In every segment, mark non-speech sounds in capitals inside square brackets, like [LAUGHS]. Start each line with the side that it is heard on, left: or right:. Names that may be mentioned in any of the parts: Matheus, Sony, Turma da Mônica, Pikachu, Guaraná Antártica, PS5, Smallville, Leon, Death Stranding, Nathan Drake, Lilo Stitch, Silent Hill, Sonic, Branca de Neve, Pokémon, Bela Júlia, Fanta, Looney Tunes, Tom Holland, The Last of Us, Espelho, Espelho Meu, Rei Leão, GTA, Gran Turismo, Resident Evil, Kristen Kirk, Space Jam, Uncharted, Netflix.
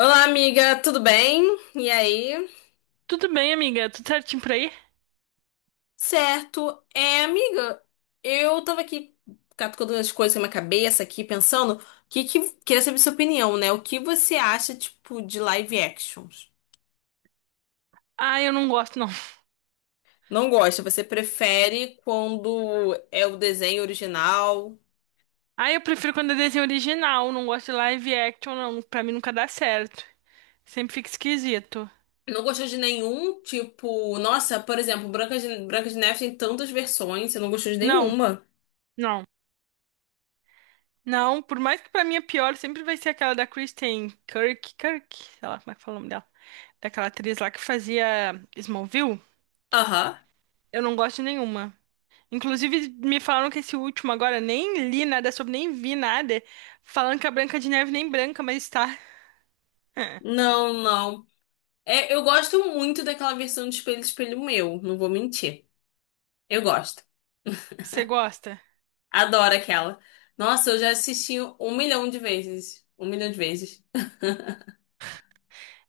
left: Olá, amiga, tudo bem? E aí?
right: Tudo bem, amiga? Tudo certinho por aí?
left: Certo. Amiga, eu tava aqui catucando as coisas na minha cabeça aqui, pensando, o que queria saber sua opinião, né? O que você acha, tipo, de live actions?
right: Ah, eu não gosto, não.
left: Não gosta? Você prefere quando é o desenho original?
right: Ah, eu prefiro quando é desenho original. Não gosto de live action, não. Pra mim nunca dá certo. Sempre fica esquisito.
left: Não gostou de nenhum, tipo, nossa, por exemplo, Branca de Neve tem tantas versões, você não gostou de
right: Não,
left: nenhuma?
right: não. Não, por mais que pra mim é pior, sempre vai ser aquela da Kristen Kirk, Kirk, sei lá como é que fala o nome dela. Daquela atriz lá que fazia Smallville.
left: Aham.
right: Eu não gosto de nenhuma. Inclusive, me falaram que esse último agora, nem li nada sobre, nem vi nada. Falando que a Branca de Neve nem branca, mas tá. [LAUGHS]
left: Não, não. Eu gosto muito daquela versão de Espelho Meu, não vou mentir. Eu gosto.
right: Você gosta?
left: Adoro aquela. Nossa, eu já assisti um milhão de vezes. Um milhão de vezes.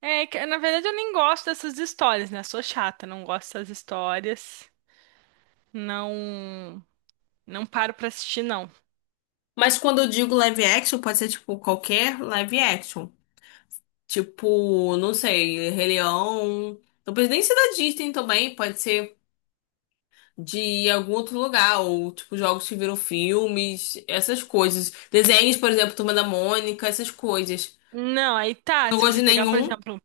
right: É, que, na verdade eu nem gosto dessas histórias, né? Sou chata, não gosto dessas histórias. Não, não paro pra assistir, não.
left: Mas quando eu digo live action, pode ser tipo qualquer live action. Tipo, não sei, Rei Leão. Não precisa nem ser da Disney também, pode ser de algum outro lugar, ou tipo jogos que viram filmes, essas coisas. Desenhos, por exemplo, Turma da Mônica, essas coisas.
right: Não, aí
left: Eu
right: tá,
left: não
right: se
left: gosto
right: você
left: de
right: pegar, por
left: nenhum.
right: exemplo,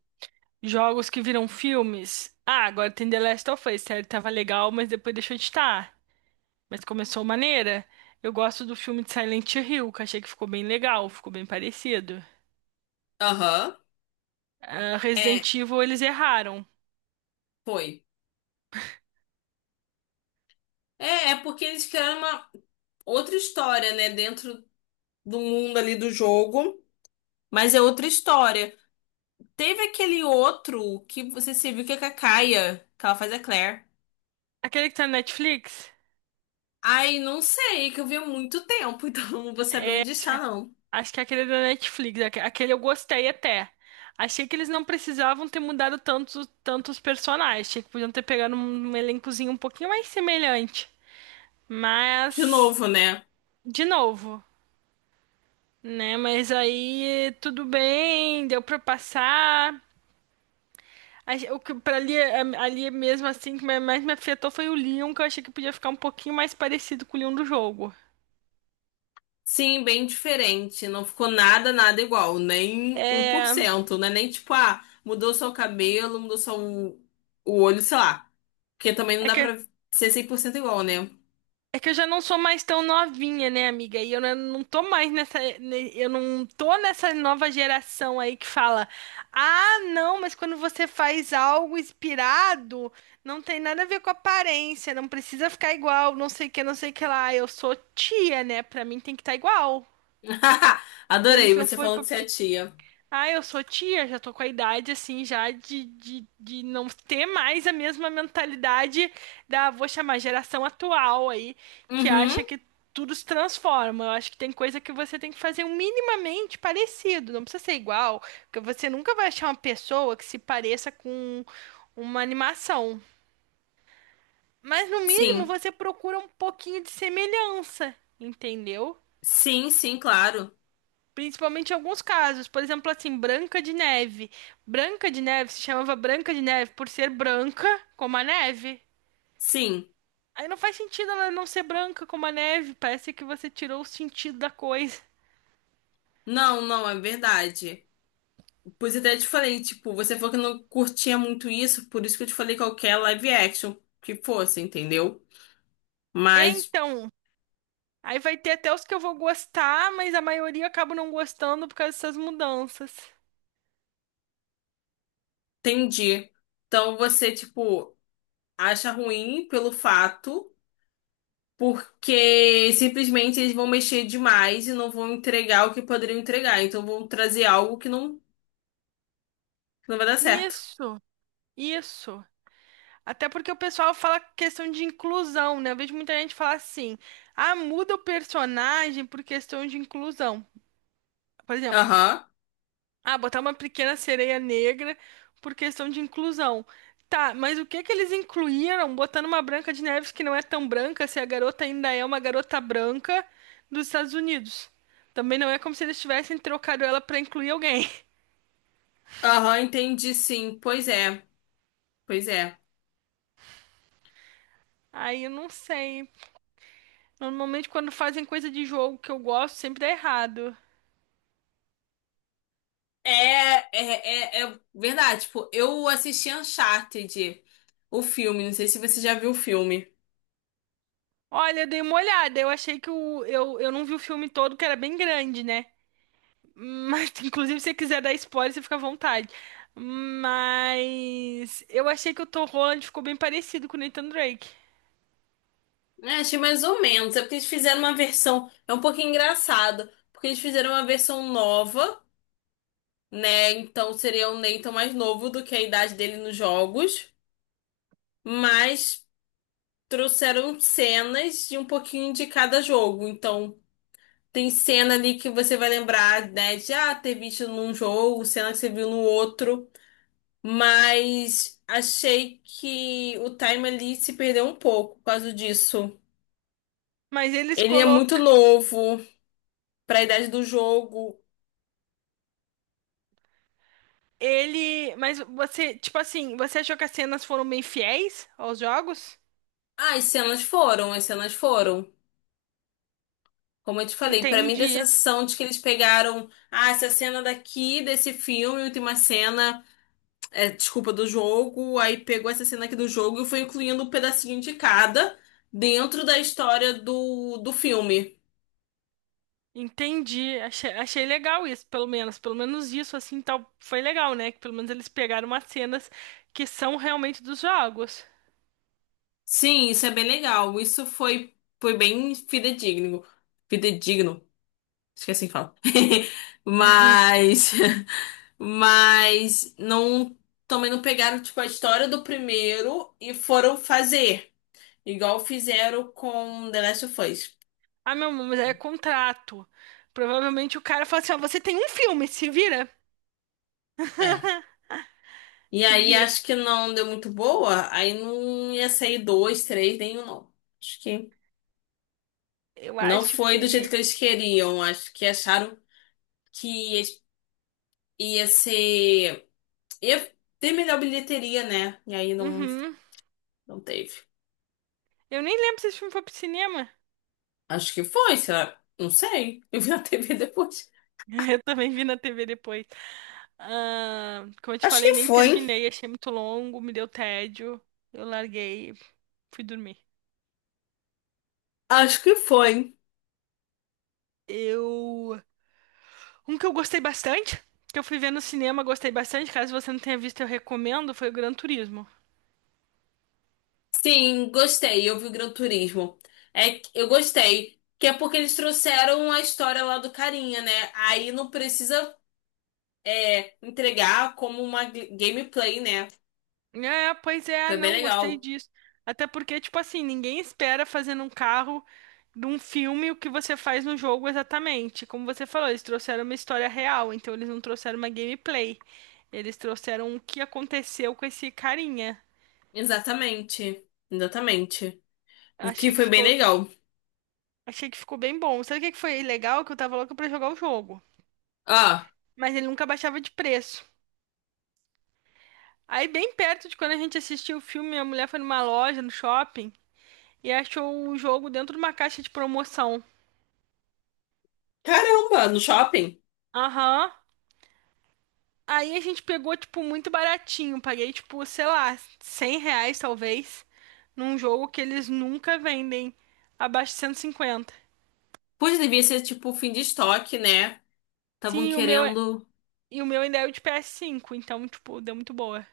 right: jogos que viram filmes. Ah, agora tem The Last of Us, sério, tava legal, mas depois deixou de estar. Mas começou maneira. Eu gosto do filme de Silent Hill, que achei que ficou bem legal, ficou bem parecido.
left: Aham.
right: Ah,
left: É,
right: Resident Evil, eles erraram.
left: foi. É porque eles criaram uma outra história, né? Dentro do mundo ali do jogo. Mas é outra história. Teve aquele outro que você se viu que é com a Kaia, que ela faz a Claire.
right: Aquele que tá na Netflix?
left: Ai, não sei, que eu vi há muito tempo, [LAUGHS] então não vou saber onde está, não.
right: Acho que aquele da Netflix, aquele eu gostei até. Achei que eles não precisavam ter mudado tantos personagens. Achei que podiam ter pegado um, um elencozinho um pouquinho mais semelhante.
left: De
right: Mas,
left: novo, né?
right: de novo, né? Mas aí tudo bem, deu pra passar. O que pra ali, ali mesmo assim que mais me afetou foi o Leon, que eu achei que podia ficar um pouquinho mais parecido com o Leon do jogo.
left: Sim, bem diferente. Não ficou nada, nada igual. Nem um por
right: É,
left: cento, né? Nem tipo, ah, mudou só o cabelo, o olho, sei lá. Porque também não
right: é
left: dá
right: que
left: pra ser 100% igual, né?
right: É que eu já não sou mais tão novinha, né, amiga? E eu não tô mais nessa. Eu não tô nessa nova geração aí que fala: ah, não, mas quando você faz algo inspirado, não tem nada a ver com aparência, não precisa ficar igual, não sei o que, não sei o que lá. Eu sou tia, né? Pra mim tem que estar igual.
left: [LAUGHS]
right: Pra mim,
left: Adorei
right: se não
left: você
right: for
left: falando
right: pra
left: que você é tia.
right: ah, eu sou tia, já tô com a idade assim, já de não ter mais a mesma mentalidade da, vou chamar, geração atual aí, que
left: Uhum,
right: acha que tudo se transforma. Eu acho que tem coisa que você tem que fazer um minimamente parecido, não precisa ser igual, porque você nunca vai achar uma pessoa que se pareça com uma animação. Mas no mínimo
left: sim.
right: você procura um pouquinho de semelhança, entendeu?
left: Sim, sim, claro.
right: Principalmente em alguns casos, por exemplo, assim, Branca de Neve. Branca de Neve se chamava Branca de Neve por ser branca como a neve.
left: Sim.
right: Aí não faz sentido ela não ser branca como a neve, parece que você tirou o sentido da coisa.
left: Não, não, é verdade. Pois eu até te falei, tipo, você falou que não curtia muito isso, por isso que eu te falei qualquer live action que fosse, entendeu? Mas
right: Então, aí vai ter até os que eu vou gostar, mas a maioria eu acabo não gostando por causa dessas mudanças.
left: entendi. Então você, tipo, acha ruim pelo fato, porque simplesmente eles vão mexer demais e não vão entregar o que poderiam entregar. Então vão trazer algo que não vai dar certo.
right: Isso, isso. Até porque o pessoal fala questão de inclusão, né? Eu vejo muita gente falar assim: ah, muda o personagem por questão de inclusão. Por exemplo.
left: Aham.
right: Ah, botar uma pequena sereia negra por questão de inclusão. Tá, mas o que que eles incluíram botando uma Branca de Neves que não é tão branca, se a garota ainda é uma garota branca dos Estados Unidos? Também não é como se eles tivessem trocado ela pra incluir alguém. [LAUGHS]
left: Aham, entendi sim. Pois é.
right: Aí eu não sei. Normalmente quando fazem coisa de jogo que eu gosto, sempre dá errado.
left: É verdade. Tipo, eu assisti Uncharted, o filme. Não sei se você já viu o filme.
right: Olha, eu dei uma olhada, eu achei que eu não vi o filme todo, que era bem grande, né? Mas, [LAUGHS] inclusive, se você quiser dar spoiler, você fica à vontade. Mas eu achei que o Tom Holland ficou bem parecido com o Nathan Drake.
left: É, achei mais ou menos. É porque eles fizeram uma versão. É um pouquinho engraçado. Porque eles fizeram uma versão nova, né? Então seria o Nathan mais novo do que a idade dele nos jogos. Mas trouxeram cenas de um pouquinho de cada jogo. Então. Tem cena ali que você vai lembrar, né, de ah, ter visto num jogo, cena que você viu no outro, mas achei que o time ali se perdeu um pouco por causa disso.
right: Mas eles
left: Ele é muito
right: colocam
left: novo para a idade do jogo.
right: ele, mas você, tipo assim, você achou que as cenas foram bem fiéis aos jogos?
left: Ah, as cenas foram. Como eu te falei, para mim dá a
right: Entendi.
left: sensação de que eles pegaram, ah, essa cena daqui desse filme, última cena. Desculpa, do jogo, aí pegou essa cena aqui do jogo e foi incluindo um pedacinho de cada dentro da história do filme.
right: Entendi. Achei, achei legal isso, pelo menos isso assim, tal, foi legal, né? Que pelo menos eles pegaram umas cenas que são realmente dos jogos.
left: Sim, isso é bem legal. Foi bem fidedigno. Fidedigno. Esqueci que é assim fala. [LAUGHS] Mas, mas não, também não pegaram, tipo, a história do primeiro e foram fazer. Igual fizeram com The Last of Us.
right: Ah, meu, amor, mas aí é contrato. Provavelmente o cara fala assim, ó, você tem um filme, se vira.
left: É.
right: [LAUGHS]
left: E
right: Se
left: aí
right: vira.
left: acho que não deu muito boa, aí não ia sair dois, três, nenhum, não. Acho que
right: Eu
left: não
right: acho
left: foi do jeito
right: que.
left: que eles queriam. Acho que acharam que ia, ia ser. Ia ter melhor bilheteria, né? E aí não,
right: Uhum.
left: não teve.
right: Eu nem lembro se esse filme foi pro cinema.
left: Acho que foi, será? Não sei. [LAUGHS] Eu vi na TV depois.
right: [LAUGHS] Eu também vi na TV depois. Ah, como eu te
left: Acho
right: falei,
left: que
right: nem
left: foi, hein?
right: terminei. Achei muito longo, me deu tédio. Eu larguei, fui dormir.
left: Acho que foi.
right: Eu. Um que eu gostei bastante, que eu fui ver no cinema, gostei bastante. Caso você não tenha visto, eu recomendo, foi o Gran Turismo.
left: Sim, gostei. Eu vi o Gran Turismo. Eu gostei. Que é porque eles trouxeram a história lá do carinha, né? Aí não precisa. Entregar como uma gameplay, né?
right: É, pois é,
left: Foi bem
right: não gostei
left: legal.
right: disso. Até porque, tipo assim, ninguém espera fazer num carro de um filme o que você faz no jogo exatamente. Como você falou, eles trouxeram uma história real, então eles não trouxeram uma gameplay. Eles trouxeram o que aconteceu com esse carinha.
left: Exatamente. Exatamente. O que
right: Achei que
left: foi bem
right: ficou,
left: legal.
right: achei que ficou bem bom. Sabe o que que foi legal? Que eu tava louca pra jogar o jogo.
left: Ah,
right: Mas ele nunca baixava de preço. Aí, bem perto de quando a gente assistiu o filme, a mulher foi numa loja, no shopping, e achou o jogo dentro de uma caixa de promoção.
left: caramba, no shopping.
right: Aham. Aí a gente pegou, tipo, muito baratinho. Paguei, tipo, sei lá, R$ 100 talvez, num jogo que eles nunca vendem abaixo de 150.
left: Pois devia ser tipo fim de estoque, né? Estavam
right: Sim, o meu, é-
left: querendo.
right: e o meu ainda é o de PS5, então, tipo, deu muito boa.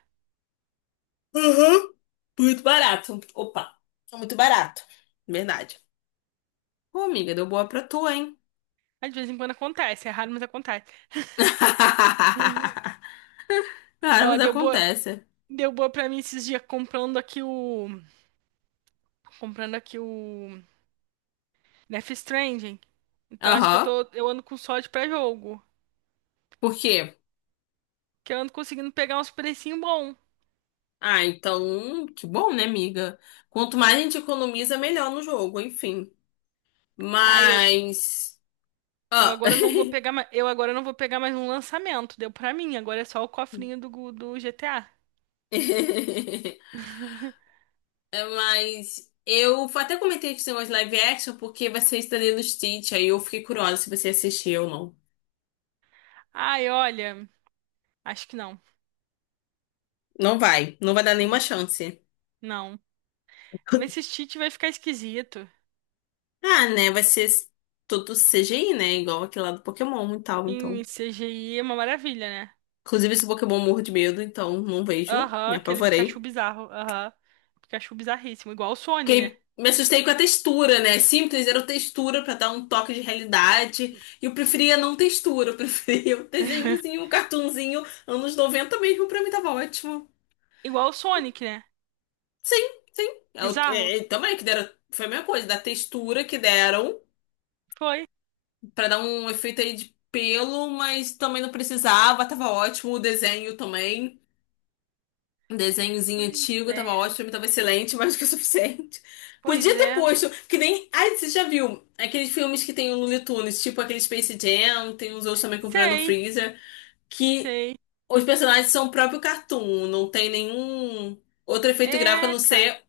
left: Uhum. Muito barato. Opa, tá muito barato. Verdade. Pô, amiga, deu boa pra tu, hein?
right: Mas de vez em quando acontece, é raro, mas acontece. Uhum.
left: [LAUGHS] Cara,
right: Ó,
left: mas acontece.
right: deu boa pra mim esses dias comprando aqui o Death Stranding. Então acho que eu
left: Aham.
right: tô, eu ando com sorte pra jogo,
left: Por quê?
right: que eu ando conseguindo pegar uns precinho bom.
left: Ah, então, que bom, né, amiga? Quanto mais a gente economiza, melhor no jogo, enfim.
right: Aí
left: Mas. Ó.
right: Eu agora não vou pegar mais um lançamento, deu pra mim, agora é só o cofrinho do, do GTA.
left: [LAUGHS] É, mas eu até comentei que tem umas live action porque vai ser isso da Lilo Stitch. Aí eu fiquei curiosa se você assistiu ou não.
right: Ai, olha, acho que não.
left: Não vai, não vai dar nenhuma
right: Não,
left: chance.
right: não. Esse
left: [LAUGHS]
right: cheat vai ficar esquisito.
left: Ah, né? Vai ser tudo CGI, né? Igual aquele lá do Pokémon e tal, então.
right: Em CGI é uma maravilha, né?
left: Inclusive, esse Pokémon eu morro de medo, então não vejo,
right: Aham,
left: me
right: aquele Pikachu
left: apavorei.
right: bizarro. Aham. Pikachu bizarríssimo, igual o Sony, né?
left: Fiquei, me assustei com a textura, né? É simples, era o textura pra dar um toque de realidade. E eu preferia não textura, eu preferia um
right: [LAUGHS]
left: desenhozinho, um cartunzinho, anos 90 mesmo, pra mim tava ótimo.
right: Igual o Sonic, né?
left: Sim, sim.
right: Bizarro?
left: Também que deram, foi a mesma coisa, da textura que deram
right: Foi.
left: pra dar um efeito aí de pelo, mas também não precisava, tava ótimo o desenho também. Um desenhozinho
right: Pois
left: antigo, tava
right: é.
left: ótimo, pra mim tava excelente, [LAUGHS] mais do que o suficiente.
right: Pois
left: Podia ter
right: é.
left: posto, que nem. Ai, você já viu aqueles filmes que tem o Looney Tunes, tipo aquele Space Jam, tem uns outros também com o Brandon
right: Sei,
left: Freezer, que
right: sei.
left: os personagens são o próprio cartoon, não tem nenhum outro efeito gráfico a
right: É,
left: não
right: cara.
left: ser.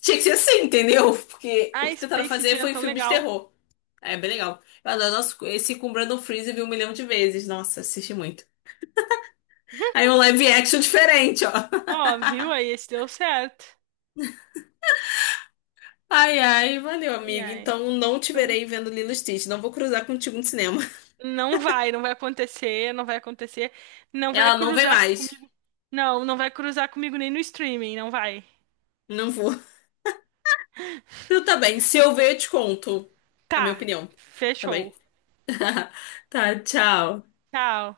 left: Tinha que ser assim, entendeu? Porque o
right: A
left: que tentaram
right: Space
left: fazer
right: Jam é
left: foi
right: tão
left: filmes de
right: legal.
left: terror. É bem legal. Eu adoro nossa, esse com o Brandon Freezer vi um milhão de vezes. Nossa, assisti muito. Aí
right: [LAUGHS]
left: um live action diferente, ó.
right: Ó, viu aí? Esse deu certo.
left: Ai, ai, valeu,
right: Ai,
left: amiga.
right: ai.
left: Então não te
right: Então,
left: verei vendo Lilo e Stitch. Não vou cruzar contigo no cinema. [LAUGHS]
right: não vai, não vai acontecer, não vai acontecer. Não vai
left: Ela não vem
right: cruzar
left: mais.
right: comigo. Não, não vai cruzar comigo nem no streaming, não vai.
left: Não vou. [LAUGHS] Então tá bem. Se eu ver, eu te conto a minha
right: Tá,
left: opinião. Tá bem?
right: fechou.
left: [LAUGHS] Tá, tchau.
right: Tchau.